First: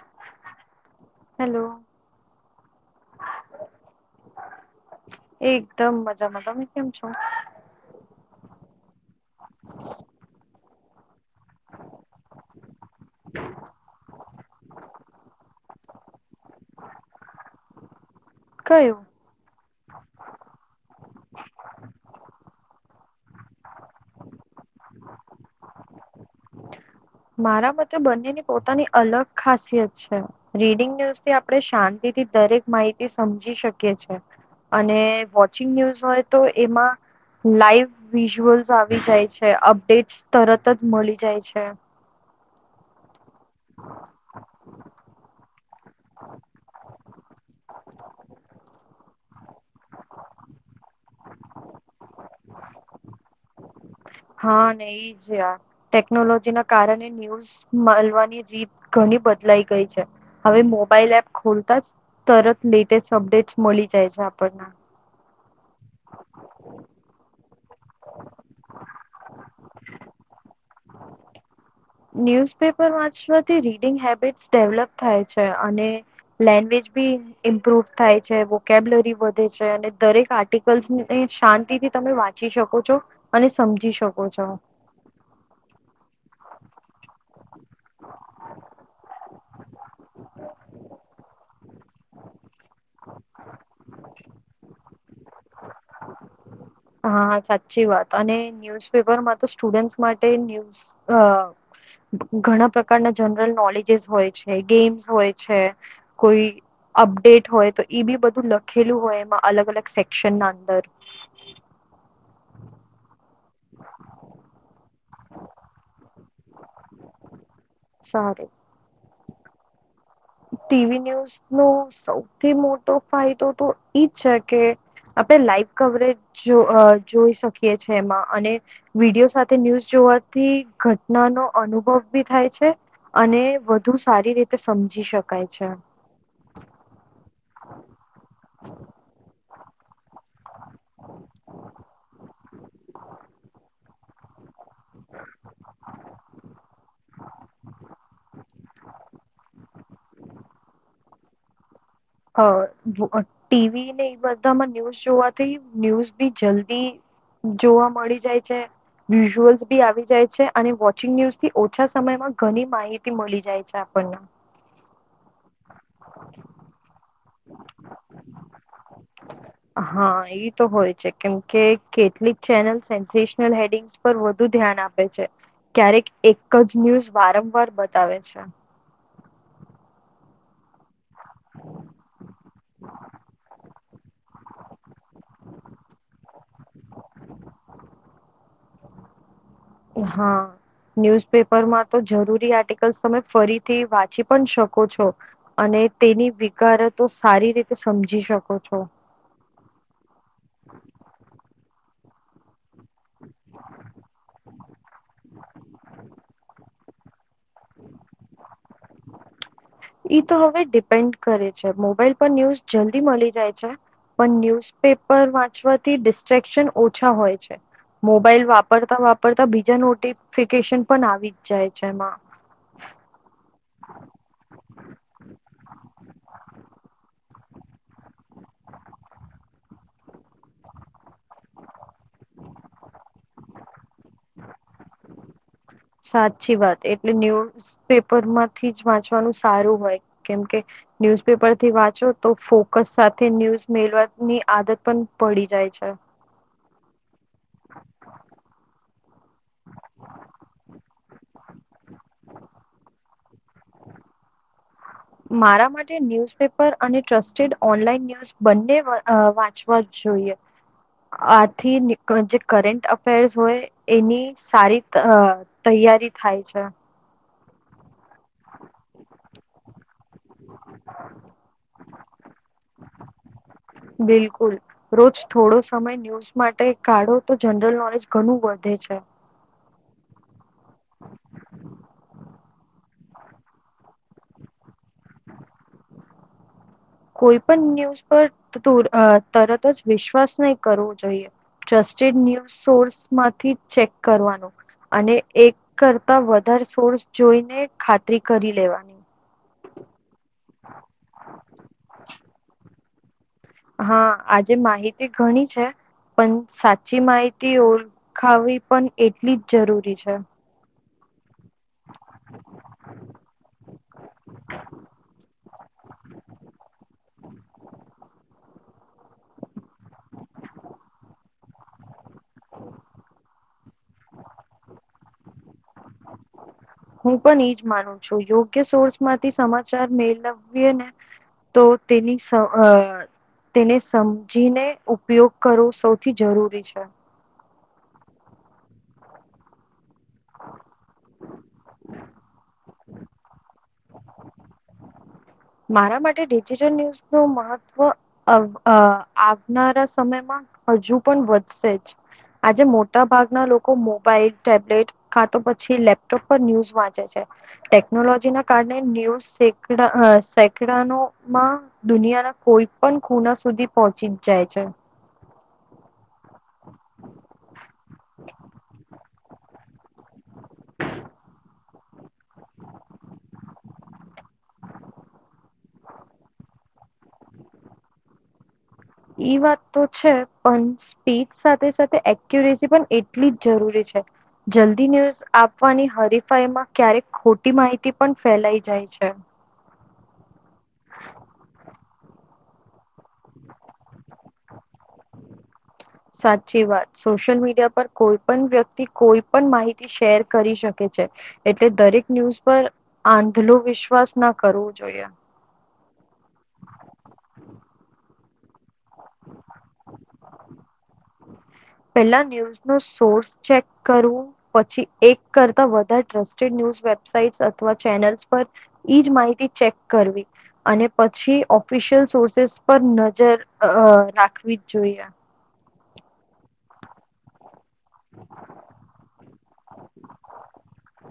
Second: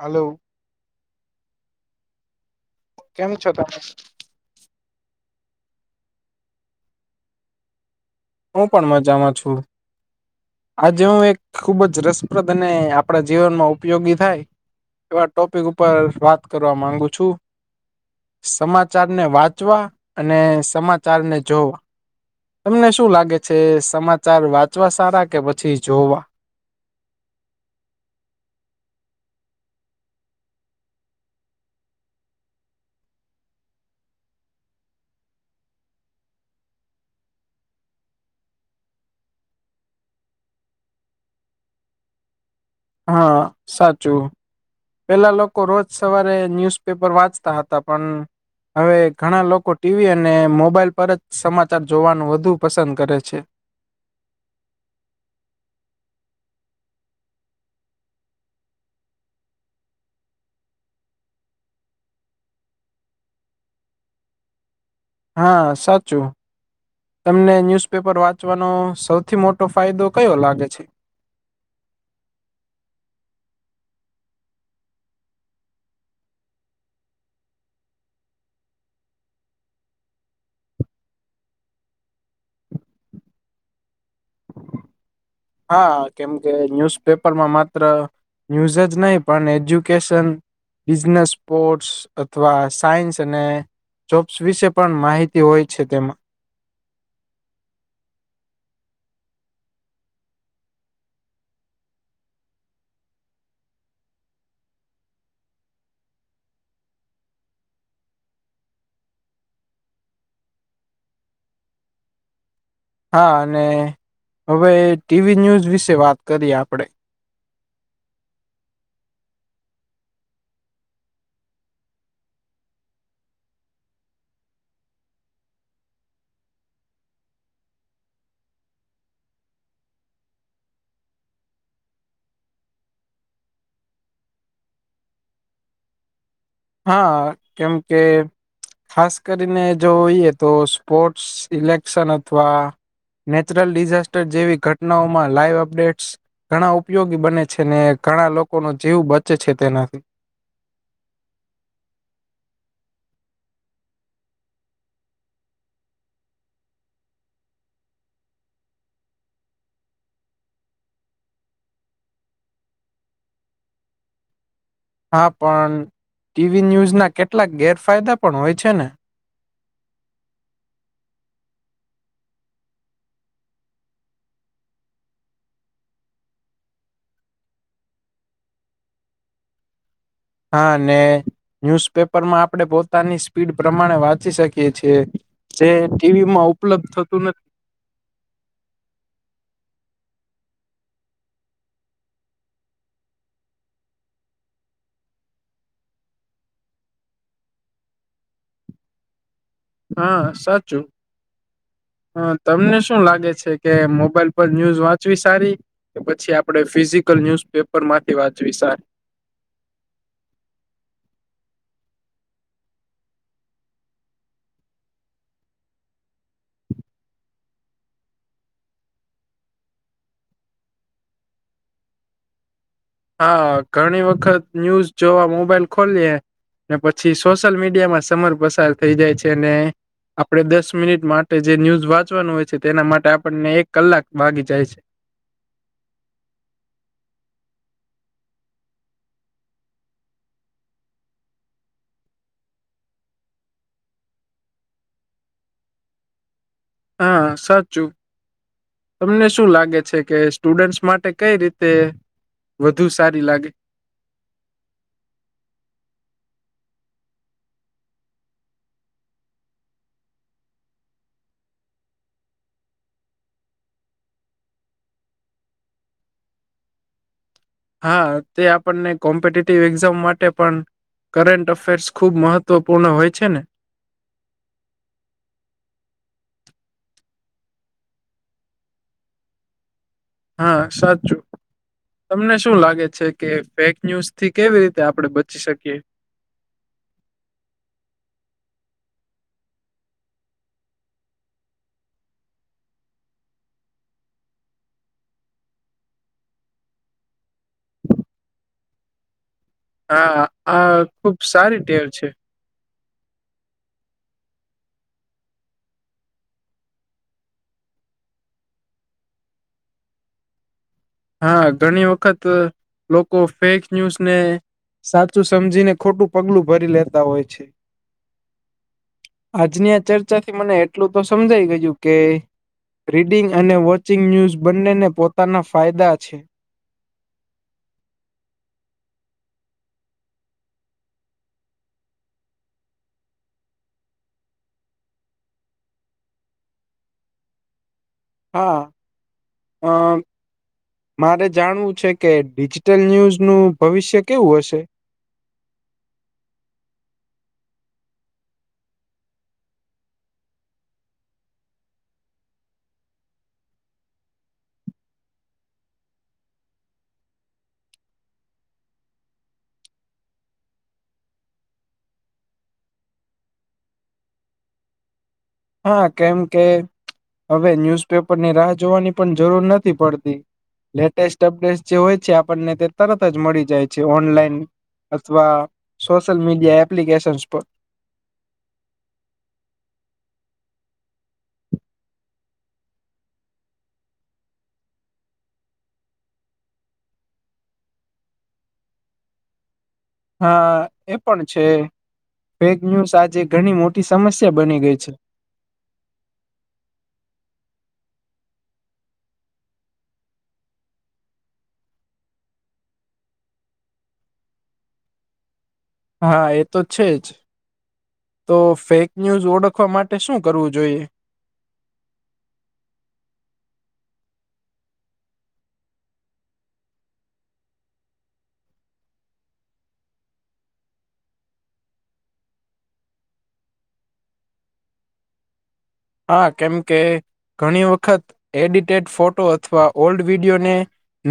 Hello hello કેમ છો તમે એક દમ મજામાં તમે કેમ છો હું પણ મજામાં છું આજે હું એક ખુબ જ રસપ્રદ અને આપણા જીવનમાં ઉપયોગી થાય એવા ટોપિક ઉપર વાત કરવા માંગુ છું. કયું સમાચાર ને વાંચવા અને સમાચાર ને જોવ તમને શું લાગે છે સમાચાર વાંચવા સારા કે પછી જોવા મારા મતે બંનેની પોતાની અલગ ખાસિયત છે. રીડિંગ ન્યુઝથી આપણે શાંતિથી દરેક માહિતી સમજી શકીએ છીએ. અને વોચિંગ ન્યૂઝ હોય તો એમાં લાઈવ વિઝ્યુઅલ્સ આવી જાય છે અપડેટ્સ તરત જ મળી જાય છે. હા સાચું પેલા લોકો રોજ સવારે ન્યુઝ પેપર, વાંચતા હતા પણ. હવે ઘણા લોકો ટીવી અને મોબાઈલ, પર જ સમાચાર જોવાનું વધુ પસંદ કરે છે. હા ને જ આ ટેકનોલોજી, ના કારણે ન્યૂઝ, મલવાની રીત ઘણી બદલાઈ ગઈ છે. હવે મોબાઈલ એપ ખોલતા જ, તરત લેટેસ્ટ અપડેટ મળી જાય છે. આપણને, હા સાચું, તમને ન્યુઝપેપર વાંચવાનો, સૌથી મોટો ફાયદો કયો લાગે છે. [unintelligible] [inaudible] ન્યૂઝપેપર વાંચવાથી રીડિંગ, હેબિટ્સ ડેવલપ છે. અને, લેંગ્વેજ ભી ઇમ્પ્રુવ થાય છે, વોકેબ્લરી વધે છે, અને દરેક આર્ટિકલ્સ ને શાંતિથી તમે વાંચ વાચી શકો છો, અને સમજી શકો છો, હા કેમ કે ન્યુઝપેપરમાં માત્ર, ન્યૂઝ જ નહી, પણ એજ્યુકેશન, બિઝનેસ સ્પોર્ટસ, અથવા સાયન્સ, અને, જોબ્સ વિશે પણ માહિતી હોય છે. તેમાં, હા સાચી વાત અને ન્યૂઝપેપરમાં, તો સ્ટુડન્ટ્સ માટે ન્યૂઝ અ, ઘણા પ્રકારના જનરલ નોલેજીસ, હોય છે ગેમ્સ હોય છે કોઈ, અપડેટ હોય તો એ બી બધું, લખેલું હોય એમાં અલગ અલગ સેક્શન ના અંદર, હા અને હવે ટીવી ન્યૂઝ વિશે વાત કરીએ આપણેે, સારુ, ટીવી ન્યૂઝ નો સૌથી મોટો ફાયદો તો એજ છે કે, આપણે લાઈવ કવરેજ જો જોઈ શકીએ છીએ એમાં અને, વિડીયો સાથે ન્યૂઝ જોવાથી ઘટના, નો અનુભવ બી થાય છે. અને વધુ સારી રીતે સમજી, શકાય છે. હા કેમકે, ખાસ કરીને જોઈએ તો સ્પોર્ટ્સ, સીઇલેક્શન અથવા, નેચરલ ડિઝાસ્ટર જેવી, ઘટનાઓમાં લાઈવ અપડેટ્સ, ઘણા ઉપયોગી બને છે. ને ઘણા લોકોનો જીવ બચે છે તેનાથી. અ ટીવી ને એ બધામાં ન્યૂઝ જોવાથી ન્યૂઝ બી જલ્દી, જોવા મળી જાય છે. વિઝ્યુઅલ્સ બી આવી જાય છે. અને વોચિંગ ન્યૂઝ થી ઓછા સમયમાં ઘણી માહિતી મળી જાય છે આપણને, હા પણ ટીવી ન્યુઝ, ના કેટલાક ગેરફાયદા પણ હોય છે ને, હા એ તો હોય છે. કેમ કે કેટલીક ચેનલ સેન્સેશનલ હેડિંગ, પર વધુ ધ્યાન આપે છે. ક્યારેક એક જ ન્યૂઝ વારંવાર બતાવે છે. હા ને ન્યુઝપેપર માં આપણે પોતાની સ્પીડ વાંચી શકીએ છીએ. જે ટીવી માં ઉપલબ્ધ થતું નથી. હા, ન્યૂઝપેપરમાં તો જરૂરી આર્ટિકલ્સ તમે ફરીથી વાંચી પણ શકો છો, અને તેની વિકારે તો સારી રીતે સમજી શકો છો. હા સાચું, હા તમને શું શું લાગે છે કે મોબાઈલ પર ન્યુઝ વાંચવી, સારી કે પછી આપડે ફિઝિકલ ન્યુઝપેપ પેપર માંથી વાતવી સારી, ઈ તો હવે ડિપેન્ડ કરે છે. મોબાઈલ પર ન્યૂઝ જલ્દી મળી જાય છે. પણ ન્યુઝપેપર વાંચવાથી ડિસ્ટ્રેક્શન ઓછા હોય છે. મોબાઈલ વાપરતા વાપરતા બીજા નોટિફિકેશન પણ આવી જ જાય છે એમાં. હા ઘણી વખત ન્યૂઝ જોવા મોબાઈલ ખોલીયે ને પછી સોશિયલ મીડિયા માં સમર પસાર થઈ જાય છે અને આપણે દસ મિનિટ માટે જે ન્યૂઝ વાંચવાનું હોય છે તેના માટે આપણને એક કલાક વાગી જાય છે. સાચી વાત એટલે ન્યૂઝ પેપર માંથી જ વાંચવાનું સારું હોય કેમ કે ન્યુઝપેપર થી વાંચો તો ફોકસ સાથે ન્યૂઝ મેળવાની આદત પણ પડી જાય છે. હા સાચું. તમને શું લાગે છે કે સ્ટુડન્ટસ માટે કઈ રીતે વધુ સારી લાગે. મારા માટે ન્યુઝપેપર અને ટ્રસ્ટેડ ઓનલાઈન ન બંને અ વાંચવા જ જોઈએ. આથી જે કરંટ અફેર્સ હોય એની સારી અ તૈયારી થાય છે. હા તે આપણને કોમ્પિટેટિવ એક્ઝામ માટે પણ કરંન્ટ અફેર્સ ખુબ મહત્વપૂર્ણ હોય છે ને. બિલકુલ. રોજ થોડો સમય ન્યૂઝ માટે કાઢો તો જનરલ નોલેજ ઘણું વધે છે. હા સાચું. તમને શું લાગે છે કે ફેક ન્યુઝ થી કેવી રીતે આપડણે બચી શકીએ? કોઈ પણ ન્યૂઝ પર તું તરત જ વિશ્વાસ નહી કરવો જોઈએ. ટ્રસ્ટેડ ન્યૂઝ સોર્સ માંથી ચેક કરવાનું. અને એક કરતા વધારે સોર્સ જોઈને ખાતરી કરી લેવાની. હા આ ખુબ સારી ટેવ છે. હા આ જે માહિતી ઘણી છે પણ સાચી માહિતી ઓળખાવવી પણ એટલી જ જરૂરી છે. હા ઘણી વખત લોકો ફેક ન્યૂઝ ને સાચું સમજીને ખોટું પગલું ભરી લેતા હોય છે. આજની આ ચર્ચાથી મને એટલું તો સમજાઈ ગયું કે રીડિંગ અને વોચિંગ ન્યૂઝ બંનેને પોતાના ફાયદા છે. હું પણ એજ માનું છું યોગ્ય સોર્સમાંથી સમાચાર મેળવીએ ને તો તેની સહાય તેને સમજીને ઉપયોગ કરવો સૌથી જરૂરી છે. હા..... હા મારે જાણવું છે કે ડિજિટલ ન્યૂઝનું ભવિષ્ય કેવું હશે? મારા માટે ડિજિટલ ન્યુઝ નું મહત્વ આવનારા સમયમાં હજુ પણ વધશે જ. આજે મોટા ભાગના લોકો મોબાઈલ ટેબ્લેટ ક્યાં તો પછી લેપટોપ પર ન્યૂઝ વાંચે છે. ટેકનોલોજી ના કારણે ન્યૂ [unintelligible] સેકંડો માં દુનિયાના કોઈ પણ ખુણા સુધી પહોંચી જાય છે. હા કેમ કે હવે ન્યુઝપેપરની રાહ જોવાની પણ જરૂર નથી પડતી. લેટેસ્ટ અપડેટ્ જે હોય છે તે આપણને તરત જ મળી જાય છે ઓનલાઈન. અથવા મીડિયા એપ્લિકેશનસ પર. એ વાત તો છે પણ સ્પીડ સાથે સાથે એક્યુરેસી પણ એટલી જ જરૂરી છે. જલ્દી ન્યૂઝ આપવાની હરીફાઈમાં ક્યારેક ખોટી માહિતી પણ ફેલાઈ જાય છે. હા એ પણ છે. ફેક ન્યુઝ આજે ઘણી મોટી સમસ્યા બની ગઈ છે. સાચી વાત! સોશિયલ મીડિયા પર કોઈ પણ વ્યક્તિ કોઈ પણ માહિતી શેર કરી શકે છે. એટલે દરેક ન્યૂઝ પર આંધળો વિશ્વાસ ના કરવો જોઈએ. હા એ તો છે જ. તો ફેક ન્યૂઝ ઓળખવા માટે શું કરવું જોઈએ? પેલા ન્યૂઝ નો સોર્સ ચેક કરવો. પછી એક કરતા વધારે ટ્રસ્ટેડ ન્યૂઝ વેબસાઇટ અથવા ચેનલ્સ પર એજ માહિતી ચેક કરવી. અને પછી ઓફિશિયલ સોર્સ પર નજર રાખવી જ જોઈએ. હા. કેમ કે ઘણી વખત એડિટેડ ફોટો અથવા ઓલ્ડ વિડીિયોને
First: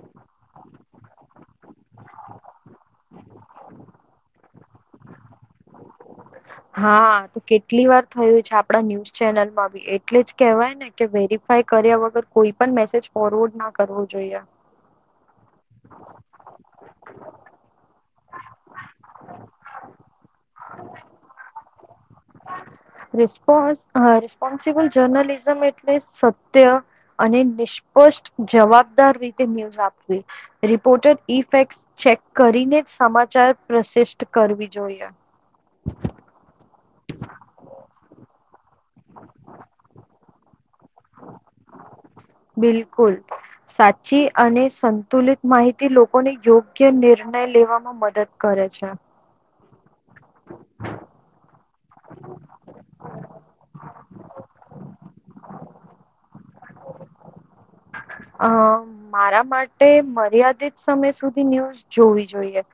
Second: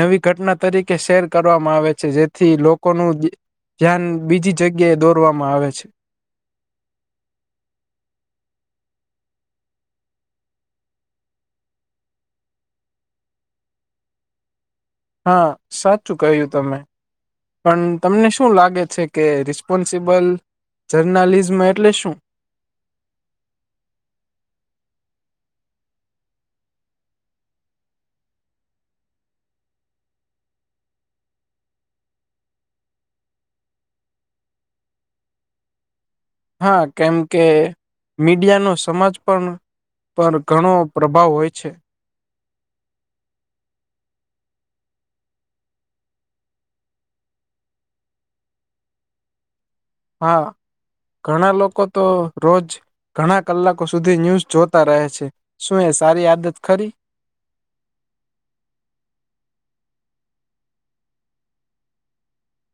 નવી ઘટના તરીકે શેર કરવામાં આવે છે, જેથી લોકોનું દિ ધ્યાન બીજી જગ્યા એ દોરવામાં આવે છે. હા, તો કેટલી વાર થયું છે આપડા ન્યૂઝ ચેનલમાં બી. એટલે જ કહેવાય ને કે વેરીફાય કર્યા વગર કોઈ પણ મેસેજ ફોરવર્ડ ના કરવું જોઈએ. હા સાચું કહ્યું તમે! પણ તમને શું લાગે છે કે રિસ્પોન્સિબલ જર્નલિઝમ એટલે શું? [unintelligible] હા રિસ્પોન્સિબલ જર્નલિઝમ એટલે સત્ય અને નિષ્પષ્ટ જવાબદાર રીતે ન્યૂઝ આપવી. રિપોર્ટેર ઈ ફેક્ટ ચેક કરીને જ સમાચાર પ્રશિષ્ટ કરવી જોઈએ. હા, કેમ કે મીડિયા નો સમાજ પણ પર ઘણો પ્રભાવ હોય છે. બિલકુલ. સાચી અને સંતુલિત માહિતી લોકોને યોગ્ય નિર્ણય લેવામાં મદદ કરે છે. હા, ઘણા લોકો તો રોજ ઘણા કલાકો સુધી ન્યૂઝ જોતા રહે છે. શું એ સારી આદત ખરી? હ મારા માટે મર્યાદિત સમય સુધી ન્યૂઝ જોવી જોઈએ.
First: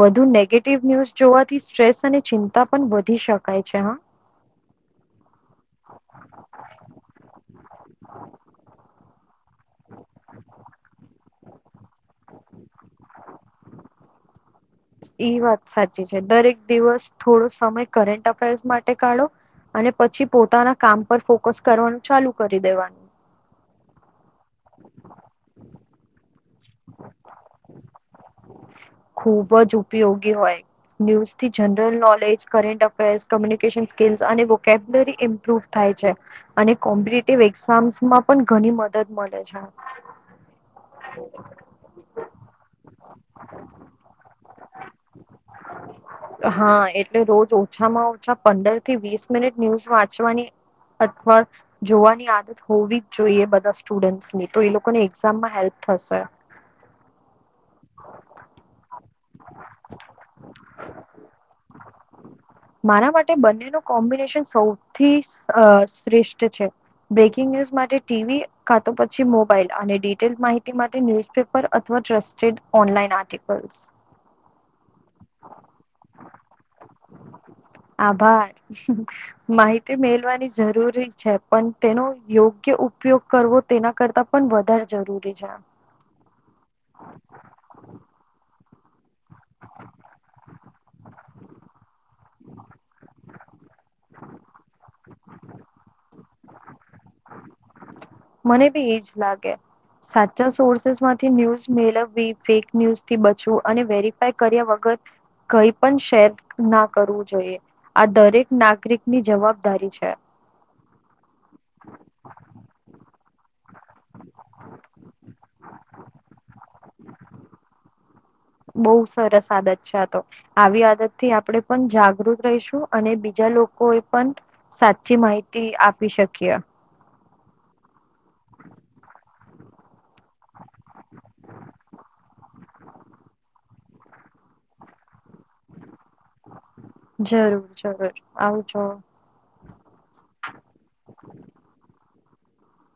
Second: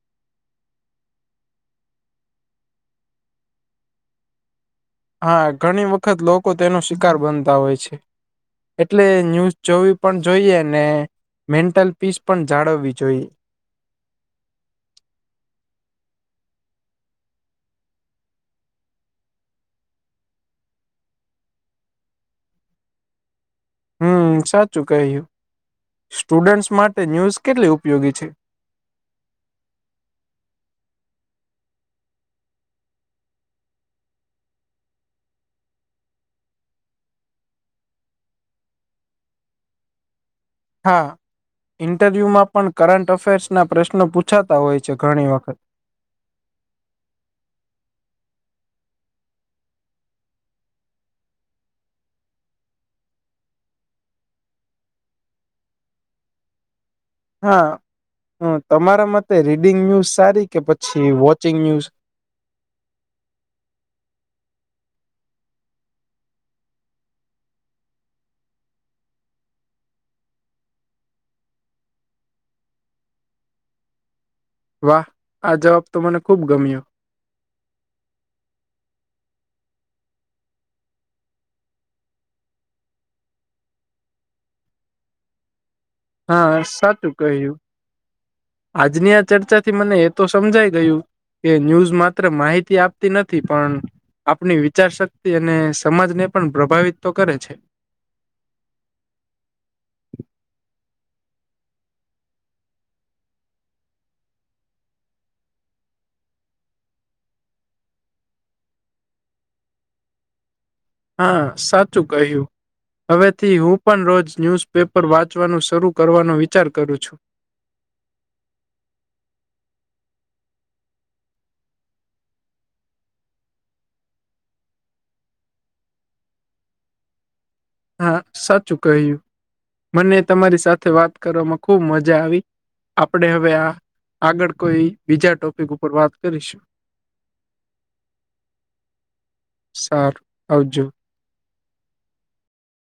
વધુ નેગેટિવ ન્યુઝ જોવાથી સ્ટ્રેસ અને ચિંતા પણ વધી શકાય છે હા! હા, ઘણી વખત લોકો તેનો શિકાર બનતા હોય છે. એટલે ન્યૂઝ જોવી પણ જોઈએ ને મેન્ટલ પીસ પણ જાળવવી જોઈએ. એ વાત સાચી છે દરેક દિવસ થોડો સમય કરટ અફેર્સ માટે કાઢો. અને પછી પોતાના કામ પર ફોકસ કરવાનું ચાલુ કરી દેવાનું. હમ સાચું કહ્યું. સ્ટુડન્ટસ માટે ન્યૂઝ કેટલી ઉપયોગી છે? ખુબ જ ઉપયોગી હોય. ન્યૂઝ થી general knowledge, current affairs, communication skills અને વોકેબ્યલરી ઇમ્પ્રુવ થાય છે. અને કોમ્પિટેટિવ એક્ઝામ્સમાં પણ ઘણી મદદ મળે છે. [inaudible] [unintelligible] હ [inaudible] [unintelligible] ઈન્ટરવ્યુમાં પણ કરંટ અફેર્સ ના પ્રશ્નો પૂછાતા હોય છે ઘણી વખત. હા, એટલે રોજ ઓછામાં ઓછા પંદર થી વીસ મિનિટ ન્યૂઝ વાંચવાની અથવા જોવાની આદત હોવી જ જોઈએ બધા સ્ટુડન્ટસની તો એ લોકોને એક્ઝામમાં હેલ્પ થશે. હા, હ તમારા માટે રીડિંગ ન્યૂઝ સારી કે પછી વોચિંગ ન્યૂઝ મારા માટે બંને કોમ્બિનેશન સૌથી શ્રેષ્ઠ છે. બ્રેકિંગ ન્યુઝ માટે ટીવી કા તો પછી મોબાઈલ અને ડિટેલ માહિતી માટે ન્યૂઝ પેપર અથવા ટ્રસ્ટેડ ઓનલાઈન આર્ટિકલ્ વાહ, આ જવાબ તો મને ખુબ ગમ્યો. આભાર. માહિતી મેલવાની જરૂરી છે પણ તેનો યોગ્ય ઉપયોગ કરવો. તેના કરતાં પણ વધારે જરૂરી છે. હા, સાચું કહ્યું. આજની આ ચર્ચાથી મને એ તો સમજાય ગયું. કે ન્યૂઝ માત્ર માહિતી આપતી નથી પણ આપની વિચાર શક્તિ અને સમાજને પણ પ્રભાવિત તો કરે છે. મને બી એજ લાગે. સાચા સોર્સેસમાંથી ન્યૂઝ મેળવવી ફેક ન્યૂઝથી બચવું અને વેરીફાય કર્યા વગર કઈ પણ શેર ના કરવું જોઈએ. આ દરેક નાગરિકની જવાબદારી છે. હા, સાચું કહ્યું. હવેથી હું પણ રોજ ન્યૂઝપેપર વાંચવાનું શરૂ કરવાનો વિચાર કરું છું. બઉુ સરસ આદત છે તો. આવી આદત આપણે પણ જાગૃત રહીશું અને બીજા લોકો પણ સાચી માહિતી આપી શકીએ. હા, મને તમારી સાથે વાત કરવામાં ખુબ મજા આવી. આપણે હવે આ આગળ કોઈ બીજા ટોપિક ઉપર વાત કરીશું જરૂર, જરૂર આવજો. સારું આવજો.